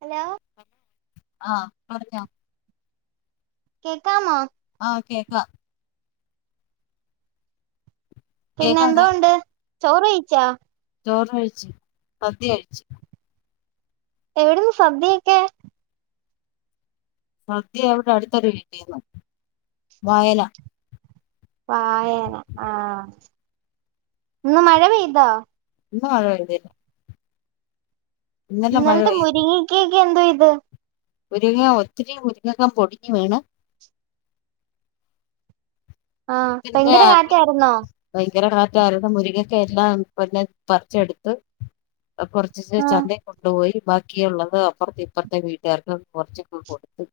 hello ആഹ് പറഞ്ഞോ കേൾക്കാമോ ആഹ് കേക്കാം പിന്നെ കേക്കാം എന്തോണ്ട് ചോറ് കഴിച്ചാ ചോറാഴ്ചു സദ്യകയ്ച്ചു എവിടെന്ന് സദ്യ കിട്ട്യേ സദ്യ വിടെ അടുത്തൊരു വീട്ടീന്ന് വായല വായല ആഹ് ഇന്ന് മഴ പെയ്തോ ഇല്ല ഇന്ന് മഴ പെയ്തൻ മഴ ഇന്നലെത്തെ പെയ്തു മുരിങ്ങിക്കൊക്കെ എന്തോ ചെയ്ത് മുരിങ്ങ ഒത്തിരി മുരിങ്ങക്ക പൊഴിഞ്ഞു വീണു ആഹ് പിന്നെ ഭയങ്കര കാറ്റായിരുന്നോ ഭയങ്കര കാറ്റ് ആർന്ന് മുരിങ്ങക്ക യെല്ലാം പിന്നെ പറിച്ചെടുത്ത് കുറച്ച് കുറച്ച് ആഹ് ചന്ത യിൽ കൊണ്ടുപോയി ബാക്കിയുള്ളത് അപ്പുറതെ ഇപ്പുറത്തെ വീട്ടുകാർക്ക് കുറച്ചൊക്കെ കൊടുത്തു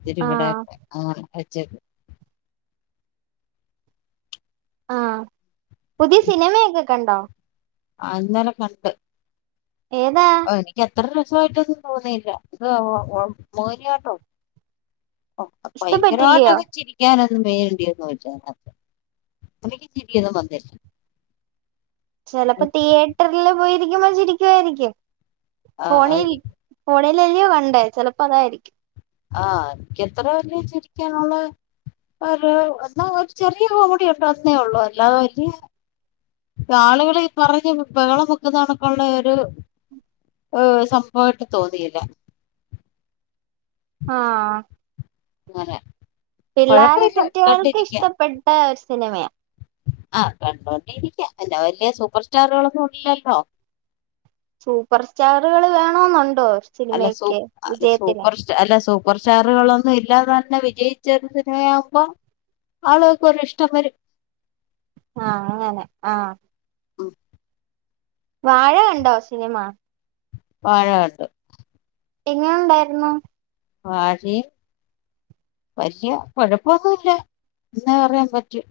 ഇവര് വടെ ആഹ് ആ അച്ച ആഹ് പുതിയ സിനിമയൊക്കെ കണ്ടോ ആഹ് ഇന്നലെ കണ്ട് ഏതാ ഓഹ് എനിക്ക് അത്ര രസമായിട്ടൊന്നും തോന്നിയില്ല എന്താവോ മോഹിനിയാട്ടോ ഓഹ് ഇഷ്ടപ്പെട്ടില്ലയോ ഭയങ്കരമായിട്ടൊക്കെ ചിരി ക്കാനൊന്നും വേണ്ടിയന്ന് വച്ചത് അത്രയും ചിരിയൊന്നും വന്നില്ല ചെലപ്പോ തിയേറ്ററില് പോയിരിക്കുമ്പോ ചിരിക്കുവായിരിക്കും ഫോണി ആഹ് ഫോണിലല്ലയോ കണ്ടേ ചെലപ്പോ അതായിരിക്കും ആഹ് എനിക്ക് അത്ര വല്ല്യ ചിരിക്കാനുള്ള ഒരു എന്നാ ഒരു ചെറിയ കോമഡി ഉണ്ടോ ഒന്നേ ഉള്ളു അല്ലാതെ വല്ല്യ ആളുകള് ഈ പറഞ്ഞ് ബഹളം വെക്കുന്നണൊക്കെ ഉള്ള ഒരു ഏഹ് സംഭവായിട്ട് തോന്നിയില്ല ആഹ് ഇങ്ങനെ പിള്ളേര സെറ്റികൾക്ക് ഇഷ്ടപ്പെട്ട ഒരു സിനിമ ആഹ് കണ്ടോണ്ടിരിക്ക അല്ല വലിയ സൂപ്പർ സ്റ്റാറുകളൊന്നും ഇല്ലല്ലോ സൂപ്പർ സ്റ്റാറുകള് വേണെന്നുണ്ടോ അല്ല സൂ സിനിമെക്ക് അല്ല വിജയത്തിന് സൂപ്പർ അല്ല സൂപ്പർ സ്റ്റാറുകളൊന്നും ഇല്ലാതെ തന്നെ വിജയിച്ച ഒരു സിനിമയാവുമ്പോ ആളുകൾക്കൊരു ഇഷ്ടം വരും ആഹ് അങ്ങനെ ആഹ് ഉം വാഴ കണ്ടോ സിനിമ വാഴ കണ്ടു എങ്ങനെ ഉണ്ടായിരുന്നു വാഴിം വല്യ കുഴപ്പൊന്നുല്ല എന്ന് പറയാൻ പറ്റൂം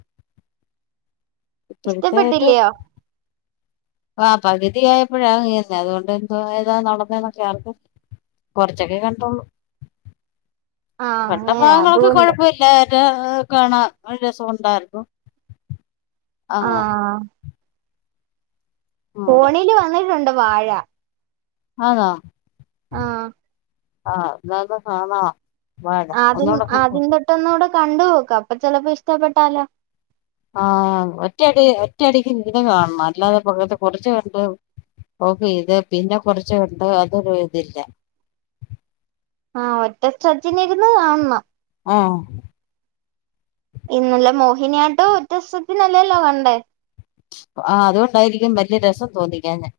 ഇഷ്ടപ്പെട്ടില്ലയോ ആഹ് പകുതിയായപ്പോഴാ ഞാൻ കേറുന്നേ അതുകൊണ്ട് എന്താ നടന്നന്നൊക്കെ ആർക്കും കൊറച്ചൊക്കെ കണ്ടുള്ളു ആഹ് കണ്ട അങ്ങനെ ഭാഗങ്ങളൊക്കെ അതുകൊണ്ട് കൊഴപ്പ തിയേറ്ററില് കാണാൻ നല്ല രസമുണ്ടായിരുന്നു ആഹ് അങ്ങനെ ഫോണില് വന്നിട്ടുണ്ട് വാഴ ആണോ ആഹ് ആഹ് എന്നാ ഇപ്പൊ കാണാ വാഴ ഒന്നുകുടെ കണ്ട് നോക്ക ഒന്നൂടെ കണ്ടു നോക്ക് അപ്പൊ ചിലപ്പോ ഇഷ്ടപ്പെട്ടാലോ ആഹ് ഒറ്റയടി ഒറ്റ അടിക്ക് മുഴുവൻ കാണണം അല്ലാതെ പകുതി കുറച്ച് കണ്ട് ഓഫ് ചെയ്തു ഇത് പിന്നെ കൊറച്ച് കണ്ട് അതൊരു ഇതില്ല ആഹ് ഒറ്റ സ്ട്രജ്ന് ഇരുന്ന് കാണണം ആഹ് ഇന്നലെ മോഹിനിയാട്ടം ഒറ്റ സിപ്പിന് അല്ലല്ലോ കണ്ടേ ആഹ് അതുകൊണ്ടായിരിക്കും വലിയ രസം തോന്നിക്കാഞ്ഞേ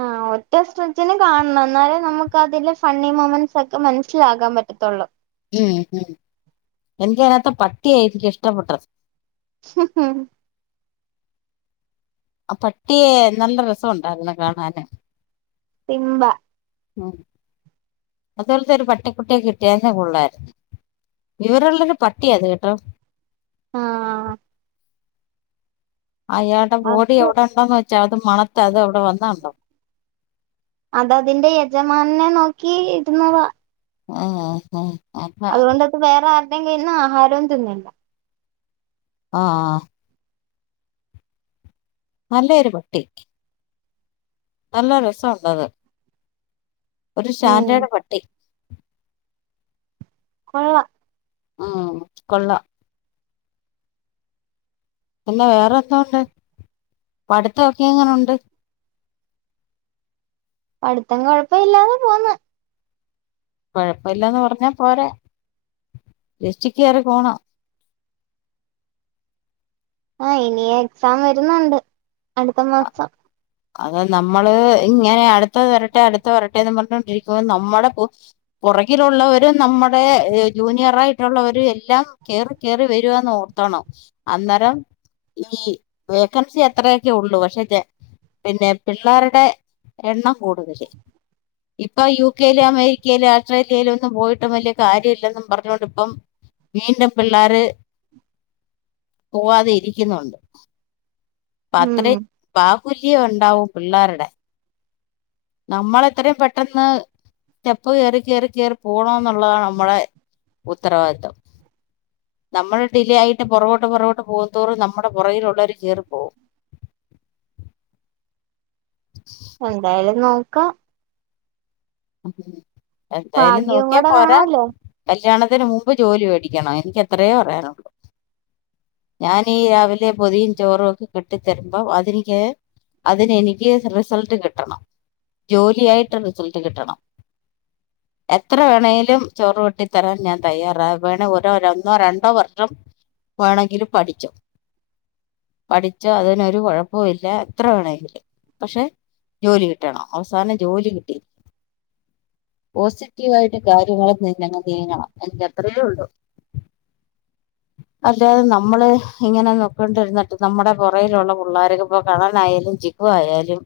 ആഹ് ഒറ്റ സ്ട്രെച്ച്ന് കാണണം എന്നാലേ നമുക്ക് അതിൻ്റെ ഫണി മൂമെന്റ്സൊക്കെ മനസ്സിലാക്കാൻ പറ്റത്തുള്ളൂ ഉം ഉം എനിക്ക് അയിനകത്തെ പട്ടിയെ എനിക്ക് ഇഷ്ടപ്പെട്ടത് ആഹ് പട്ടിയെ നല്ല രസമുണ്ടായിരുന്നു കാണാന് സിംബാ ഉം അതുപോലത്തെ ഒരു പട്ടിക്കുട്ടിയെ കിട്ടിയിരുന്നേ കൊള്ളായിരുന്നു വിവരള്ളൊരു പട്ടിയ അത് കേട്ടോ ആഹ് അയാളുടെ ബോഡി അത് എവിടെ ഉണ്ടോന്ന് വെച്ചാ അത് മണത്താ അത് അവിടെ വന്നാ കണ്ടോ അത് അതിന്റെ യജമാനനെ നോക്കി ഇരുന്നതാ ആഹ് ആഹ് അല്ല അതുകൊണ്ട് അത് വേറെ ആരുടെയും കയ്യിന്ന് ആഹാരവും തിന്നില്ല ആഹ ആഹ് നല്ല ഒരു പട്ടി നല്ല രസവുണ്ടത് ഒരു ഉം സ്റ്റാൻഡേർഡ് പട്ടി കൊള്ളാം ആഹ് കൊള്ളാം പിന്നെ വേറെ എന്തോയുണ്ട് പഠിത്തൊക്കെ എങ്ങനുണ്ട് പഠിത്തം കൊഴപ്പം ഇല്ലാതെ പോന്ന് കൊഴപ്പമില്ലന്ന് പറഞ്ഞാ പോരെ രക്ഷിക്കയറി പോണം ആഹ് ഇനി എക്സാം വരുന്നുണ്ട് അടുത്ത മാസം അത് നമ്മള് ഇങ്ങനെ അടുത്തത് വരട്ടെ അടുത്തത് വരട്ടെയെന്നും പറഞ്ഞൊണ്ടിരിക്കുമ്പോ നമ്മള് - പൊറകിലുള്ളവര് നമ്മുടെ ജൂനിയർ ആയിട്ടുള്ളവര് എല്ലാം- കേറി കേറി വരുവാന്ന് ഓർത്തോണം അന്നേരം- ഈ വേക്കൻസി അത്രയൊക്കെയുള്ളൂ [unintelligible] പിന്നെ പിള്ളേരുടെ എണ്ണം കൂടുതല് ഇപ്പൊ യു കെയിലും അമേരിക്കയിലും ഓസ്ട്രേലിയലും ഒന്നും പോയിട്ട് വലിയ കാര്യം ഇല്ലെന്നും പറഞ്ഞോണ്ട് ഇപ്പം - വീണ്ടും പിള്ളാര്- പോവാതെ ഇരിക്കുന്നുണ്ട് അപ്പൊ ഉം അത്രയും പാ [unintelligible] പ്പുല്യം ഉണ്ടാവും പിള്ളേരുടെ നമ്മളെത്രയും പെട്ടെന്ന്- സ്റ്റെപ് കേയറി കേയറി കേയറി പോകണം എന്നുള്ളതാണ് നമ്മുടെ ഉത്തരവാദിത്തം നമ്മള് ഡിലയായിട്ട് പൊറകോട്ട് പൊറകൊട്ട് പോകത്തോറും നമ്മുടെ പൊറകിയിലൊള്ളോരു കേറി പോവും എന്തായാലും നോക്കാം എന്തായാലും ഭാഗ്യവും നോക്കിയാ കൂടെ പോരാ വേണല്ലോ കല്യാണത്തിന് മുമ്പ് ജോലി മേടിക്കണം എനിക്ക് എത്രയേ പറയാനുള്ളൂ ഞാൻ ഈ രാവിലെ പൊതിയും ചോറും ഒക്കെ കെട്ടിത്തരുമ്പോ അതിനിക്ക്- അതിന് എനിക്ക് റിസൾട്ട് കിട്ടണം ജോലിയായിട്ട് റിസൾട്ട് കിട്ടണം [inaudible] എത്ര വേണമേങ്കിലും ചോറ് കെട്ടിത്തരാൻ ഞാൻ തയ്യാറാ വേണെ ഓരോ ഒന്നോ രണ്ടോ വർഷം- വേണെങ്കിലും പഠിക്കാം പഠിച്ചോ അതിനൊരു കൊഴപ്പോം ഇല്ല എത്ര വേണെങ്കിലും പക്ഷെ ജോലി കിട്ടണം അവസാനം ജോലി കിട്ടി- പോസിറ്റീവ് ആയിട്ട് കാര്യങ്ങള് നി നീങ്ങണം എനിക്ക് അത്രയേയുള്ളൂ [inaudible] അല്ലാതെ നമ്മള് ഇങ്ങനെ നോക്കേണ്ടിരുന്നിട്ട് നമ്മുടെ പൊറേയിലുള്ള പിള്ളേർക്ക് ഇപ്പ കള്ളനായാലും- പ ആയാലും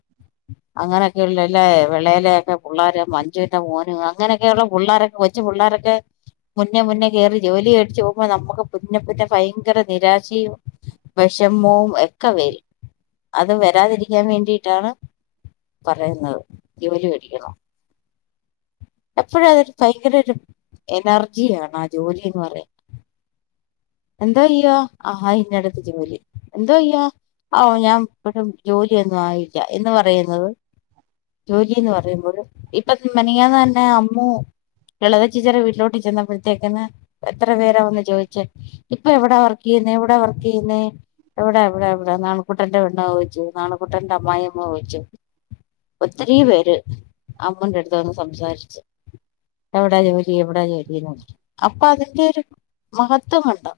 അങ്ങനെയൊക്കെയ ഉള്ളയില്ലേ വിളയിലൊക്കെ- പുള്ളാരാ മഞ്ചുന്റെ മോനും അങ്ങനെയൊക്കെയുള്ള പുള്ളോരൊക്കെ വെച്ച് പുള്ളോരൊക്കെ- മുന്നേ മുന്നേ കയറി ജോലി മേടിച് പോകുമ്പോ നമുക്ക് പിന്നെ പിന്നെ ഭയങ്കര നിരാശയും- വെഷമവും ഒക്കെ വരും അത് വരാതിരിക്കാൻ വേണ്ടിട്ടാണ്- പറയുന്നത് ജോലി മേടിക്കണം എപ്പഴും അതൊരു ഭയങ്കര ഒരു എനർജി ആണ് ആ ജോലിന്ന് പറയുന്നത് എന്തൊ ചെയ്യുവാ ആഹാ ഇന്നടുത്ത് ജോലി എന്തൊ ചെയ്യുവാ ഞാൻ ജോലിയൊന്നും ആയില്ല എന്ന് പറയുന്നത്- ജോലിന്ന് പറയുമ്പോള് ഇപ്പോ മെനഞ്ഞാന്ന് തന്നെ അമ്മു- ലളിത ചേച്ചിയുടെ വീട്ടിലോട്ട് ചെന്നപ്പോഴത്തേക്കന്ന് എത്ര പേരാ വന്ന് ചോദിച്ചെ ഇപ്പൊ എവിടാ വർക്ക് ചെയ്യുന്നേ എവിടെ വർക്ക് ചെയ്യുന്നേ എവിടെ എവിടെ എവിടെ നാണുകുട്ടന്റെ പെണ്ണ് ചോദിച്ചു നാണുകുട്ടന്റെ അമായിയമ്മ ചോദിച്ചു ഒത്തിരിം പേര് അമ്മുവിന്റെ അടുത്ത് വന്ന് സംസാരിച്ചു എവ്ടാജോലി എവിടാജോലി ന്നാ അപ്പൊ അതിന്റെ ഒരു മഹത്വം കണ്ടോ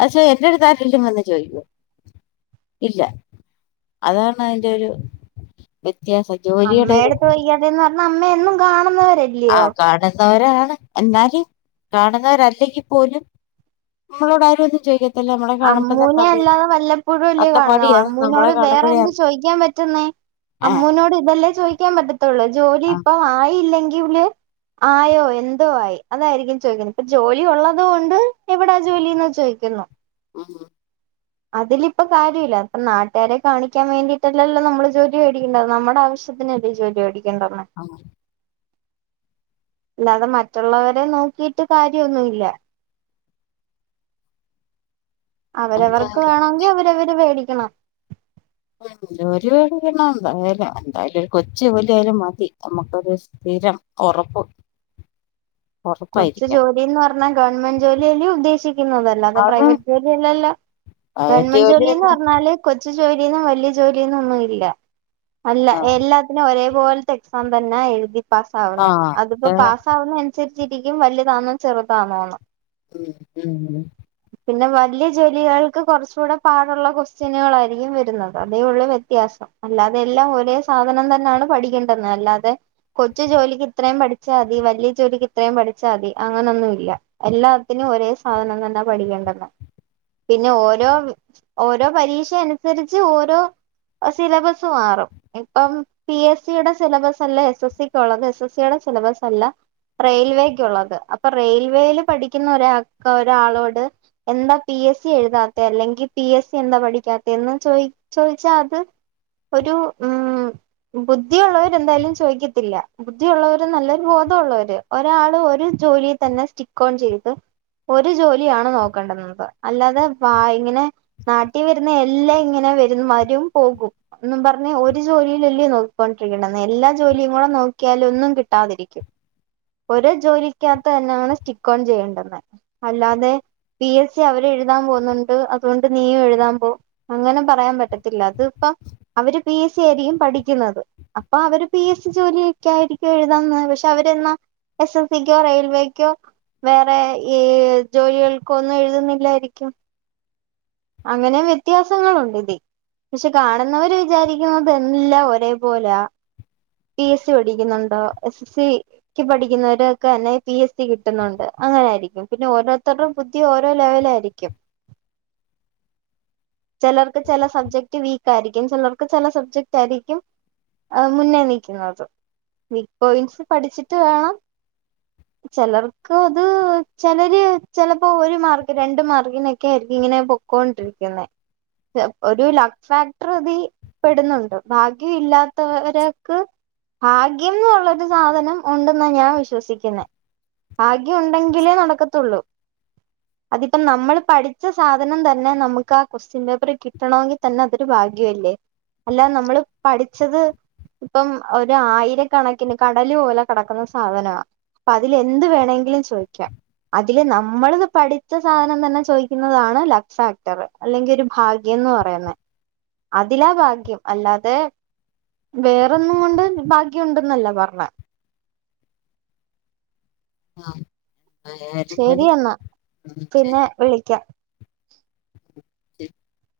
പശ്ശെ എന്റട്ത്ത് ആരേലും വ്ന്ന് ചോയ്ക്കോ ഇല്ല അതാ ണയിന്റെ ഒരു വ്യത്യാസം ജോലിയുടെ ഒരു ര്ന്ന്ർഞ്ഞ അമ്മ എന്നും കാണുന്നവരെല്ലേ അതാണ് ന്നവരാണ് എന്നാല് കാണുന്നവരല്ലെങ്കിപ്പോലും നമ്മളോട് ആരും ഒന്നും ചോദിക്ക അമ്മൂനെ അല്ലാതെ വല്ലപ്പോഴും അല്ലെ കാണുന്നേ അത്തപ്പാടിയാണ് നമ്മളെ അമ്മൂനോട് കാണുമ്പോഴേ വേറെന്ത് അറിയാം ചോയിക്കാൻ പറ്റുന്നേ ആ അമ്മൂനോട് ഇതല്ലേ ചോയിക്കാൻ പറ്റത്തൊള്ളൂ ജോലി ആ ഇപ്പൊ ആയില്ലെങ്കില് ആയോ എന്തോ ആയി അതായിരിക്കും ചോദിക്കുന്നത് ഇപ്പൊ ജോലി ഉള്ളത് കൊണ്ട് എവിടാ ജോലിന്ന് ചോയ്ക്കുന്നു ഉം ഉം അതിലിപ്പ കാര്യവില്ല ഇപ്പ നാട്ടുകാരെ കാണിക്കാൻ വേണ്ടിട്ടല്ലല്ലോ നമ്മള് ജോലി വേടിക്ക്‌ണത് നമ്മുടെ ആവശ്യ ശ്യത്തിനല്ലെ ജോലി വേടിക്കേണ്ട്ന്ന് അയ്ന്നെ അല്ലാതെ മറ്റുള്ളവരെ നോക്കിയിട്ട് കാര്യവൊന്നുവില്ല അവരവർക്ക് എന്തായാലും വേണോങ്കി അവരവര് വേടിക്കണം ഉ ഒരുപാട് കണം ണ്ടാവേല എന്തായാലും ഒരു കൊച്ചു ജോലി ആയാലും മതി നമ്മുക്കൊരുസ് സ്ഥിരം ഒറപ്പ് [inaudible] കൊച്ചു ജോലിന്നർഞ്ഞാ ഗവൺമെന്റ് ജോലില്ലെ ഉദ്ദേശിക്കുന്നത് അതല്ലാതെ കാരണം പ്രൈവറ്റ് ജോലിയല്ലല്ലോ പ്രൈവറ്റ് ഗവൺമെന്റ് ജോലിന്ന് ജോലിയൊന്നും പറഞ്ഞാല് കൊച്ചു ജോലിന്നും വല്യ ജോലിന്നൊന്നും ഇല്ല അല്ല ആ എല്ലാ തിന് ഒരേ പോൽത്തെ എക്സാം തന്നെ എഴുതി പാസ് ആവുന്നെ അതിപ്പോ ആഹ് പാസ് ആവുന്ന അനുസരി ച്ചിരിക്കും വലുതാണോ ചെറുതാണോന്ന് ഉം [unintelligible] [inaudible] പിന്നെ വല്യെ ജോലികൾക്ക് കൊറച്ചൂടെ പാട്ള്ള ക്വൊസ്റ്റ്യനുകളായിരിക്കും വരുന്നത് അതേ ഒള്ളു വ്യത്യാസം അല്ലാതെ എല്ലാം ഒരേ സാധനം തന്നാണ് പഠിക്കേണ്ടന്ന് അല്ലാതെ കൊച്ചു ജോലിക്ക് ഇത്രേം പഠിച്ചാതി വല്യെജോലിക്ക് ഇത്രേം പഠിച്ചാതി അങ്ങനൊന്നു ഇല്ല എല്ലാത്തിനും ഒരേ സാധനം തന്നാ പഠിക്കേണ്ടന്ന് പിന്നെ ഓരോ വ് ഓരോ പരീക്ഷ അനുസരിച്ച് ഓരോ അഹ് സിലബസ് മാറും ഇപ്പം പി എസ് സിടെ സിലബസ് അല്ലെ എസ് എസ് സി ക്കൊള്ളത് എസ് എസ് സിയുടെ സിലബസ് അല്ല റെയിൽവേയ്ക്കുള്ളത് അപ്പൊ റെയിൽവേല് പഠിക്കുന്ന ഒരാൾക്ക്‌ ഒരാളോട് എന്താ പി എസ് സി എഴുതാത്തെ അല്ലെങ്കിൽ പി എസ് സി എന്താ പഠിക്കാത്തേന്ന് ചോയി ചോയിച്ചാ അത് ഒരു ഉം ബുദ്ധിയുള്ളവര് എന്തായാലും ചോയിക്കത്തില്ല ബുദ്ധിയുള്ളവര് നല്ലൊരു ബോധവുള്ളവര് ഒരാള് ഒരു ജോലിതന്നെ സ്റ്റിക്ക് ഓൺ ചെയ്ത് ഒരു ജോലിയാണ് നോക്കണ്ടന്നത് അല്ലാതെ വ ഇങ്ങനെ നാട്ടിൽ വരുന്ന എല്ലാം ഇങ്ങനെ വരുന്ന് വരും പോകും ന്നും പറഞ്ഞ് ഒരു ജോലിയിലല്ലേ നോക്കിക്കൊണ്ടിരിക്കണ്ടന്ന് എല്ലാ ജോലിയും കൂടെ നോക്കിയാലൊന്നും കിട്ടാതിരിക്കും ഒരു ജോലിക്കകത്ത് തന്നെയാണ് സ്റ്റിക്ക് ഓൺ ചെയ്യേണ്ടന്ന് അല്ലാതെ പി എസ് സി അവരെ എഴുതാൻ പോകുന്നുണ്ട് അതുകൊണ്ട് നീയും എഴുതാൻ പോ അങ്ങനെ പറയാൻ പറ്റത്തില്ല അത് പ്പ അവര് പി എസ് സി ആയിരിക്കും പഠിക്കുന്നത് അപ്പൊ അവര് പി എസ് സി ജോലിയൊക്കെ ആയിരിക്കും എഴുതാന്ന് പക്ഷെ അവര് എന്നാ എസ് എസ് സിക്കോ റെയിൽവേക്കോ വേറെ ഈ ജോലികൾക്കൊന്നും എഴുതുന്നില്ലായിരിക്കും അങ്ങനെ വ്യത്യാസങ്ങളുണ്ട് ഇതി പക്ഷെ കാണുന്നവര് വിചാരിക്കുന്നതെല്ലം ഒരേ പോലെയ പി എസ് സി പഠിക്കുന്നുണ്ടോ എസ് എസ് സിക്ക് പഠി ക്കുന്നൊരാക്കെന്നെ പി എസ് സി കിട്ടുന്നുണ്ട് അങ്ങനെയായിരിക്കും പിന്നെ ഓരോരുത്തര്ടെ ബുദ്ധി ഓരോ ലെവലായിരിക്കും ചെലർക്ക് ചെല സബ്ജക്റ്റ് വീക്കാരി ക്കും ചെലർക്ക് ചെല സബ്ജക്റ്റാരിക്കും മുന്നേ നിക്കുന്നത് ബിഗ് പോയിൻസ് പഠിച്ചിട്ട് വേണം ചെലർക്ക് അത് ചെലര് ചെലപ്പോ ഒരു മാർക്ക് രണ്ട് മാർക്കിനൊക്കെ ആരിക്കും ഇങ്ങനെപ്പോ ക്കൊണ്ടിരിക്കുന്നേ ഒരു ലക്ക് ഫാക്ടറ് ഇതീ പെടുന്നോണ്ട് ഭാഗ്യം ഇല്ലാ ത്തവര്ക്ക് ഭാഗ്യം എന്നൊള്ളൊരു സാധനം ഒണ്ടെന്നാ ഞാ വിശ്വസിക്കുന്നേ ഭാഗ്യം ഒണ്ടങ്കിലേ നടക്കത്തോള്ളൂ അതിപ്പം നമ്മള് പഠിച്ച സാധനം തന്നെ നമുക്ക് ആ ക്വസ്റ്റ്യൻ പേപ്പറി കിട്ടണോങ്കിത്തന്നെ അതൊരു ഭാഗ്യം അല്ലേ അല്ലാതെ നമ്മള് പഠിച്ചത് ഇപ്പം ഒരു ആയിരക്കണക്കിന് കടല് പോലെ കെടക്കുന്ന സാധനവാ പ്പതില് എന്ത് വേണേങ്കിലും ചോയിക്കാം അതില് നമ്മളിത് പഠിച്ച സാധനം തന്നെ ചോദിക്കുന്നതാണ് ലക്ക് ഫാക്ടറ് അല്ലെങ്കി ഒരു ഭാഗ്യംന്ന് പറയുന്നേ അതിലാ ഭാഗ്യം അല്ലാതെ വേറൊന്നും കൊണ്ട് ഭാഗ്യം ഉണ്ടെന്നല്ല പറഞ്ഞേ ആഹ് ആയാലും ശെരി മതി എന്നാ ഉം ശരി പിന്നെ വിളിക്കാം [inaudible]